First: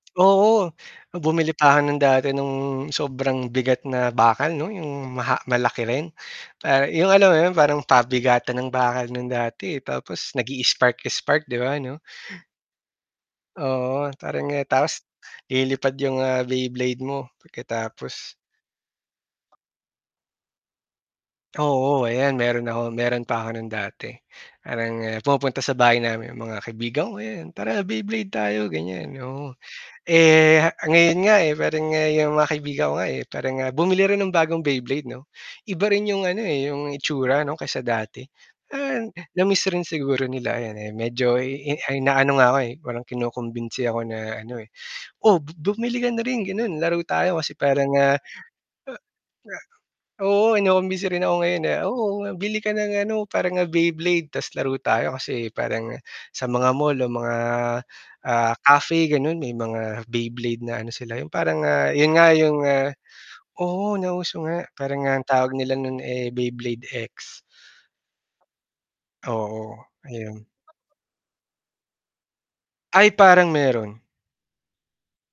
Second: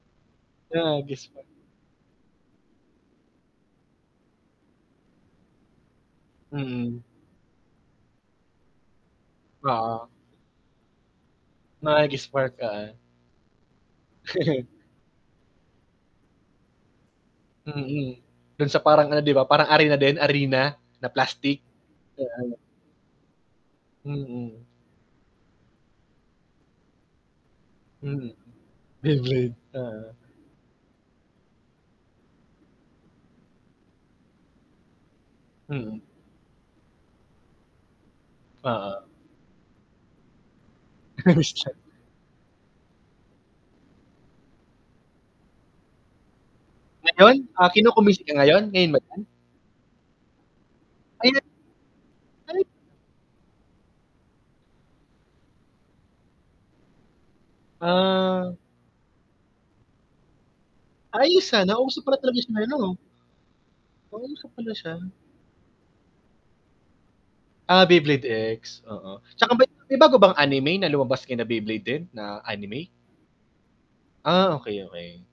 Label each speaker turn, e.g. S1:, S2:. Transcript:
S1: Oo,
S2: Nag-spark.
S1: bumili pa ako ng dati no'ng sobrang bigat na bakal 'no, 'yung maha malaki rin, para
S2: Mm.
S1: 'yung alam mo 'yun, parang pabigatan ng bakal no'n dati, eh,
S2: Oo.
S1: tapos nag i-spark-spark, di ba, no?
S2: Mag-spark, oo.
S1: Oo, parang eh, tapos lilipad 'yung, ah, Beyblade mo
S2: Mm,
S1: pagkatapos.
S2: do'n sa parang ano di ba, parang arena din, arena na plastic.
S1: Oo, ayan,
S2: [unintelligible]
S1: meron ako meron pa ako no'n dati.
S2: Mm.
S1: Parang, ah, pumupunta sa bahay namin 'yung mga kaibigan ko, ayan, "tara Beyblade
S2: Mm.
S1: tayo," ganyan, oo.
S2: Beyblade, oo.
S1: Eh, ah, ngayon nga, eh, parang nga 'yung mga kaibigan ko nga, eh, parang nga bumili rin ng bagong Beyblade 'no. Iba
S2: Mm.
S1: rin 'yung ano, eh, 'yung itsura 'no kaysa dati. Ah,
S2: Oo.
S1: na-miss rin siguro nila ayan, eh, medyo i
S2: [unintelligible]
S1: inaano nga ako, eh, parang kinukumbinsi ako na ano, eh, "Oh, bu bumili ka na rin gano'n laro
S2: Ngayon?
S1: tayo," kasi
S2: Ah,
S1: parang nga
S2: kinukumus ngayon, ngayon
S1: ha
S2: ba 'yan?
S1: nga. Oo, kinukumbinsi rin ako
S2: Maya't
S1: ngayon, ah, "Oh, bili
S2: Ano
S1: ka ng ano, parang nga Beyblade tas laro tayo." Kasi parang sa mga mall o mga, ah,
S2: Ah.
S1: cafe gano'n may mga Beyblade na ano sila, 'yung
S2: Ayos,
S1: parang
S2: ah,
S1: nga
S2: nauso
S1: 'yun
S2: pala
S1: nga,
S2: talaga
S1: 'yung, ah
S2: [unintelligible]
S1: oo, nauso
S2: Nauso
S1: nga,
S2: pala siya.
S1: parang nga ang tawag nila no'n, eh, Beyblade X.
S2: Ah, Beyblade X, oo. Tsaka ba't
S1: Oo,
S2: may bago bang
S1: ayun.
S2: anime na lumabas kina Beyblade din, na anime?
S1: Ay, parang meron.
S2: Ah, okey, okey.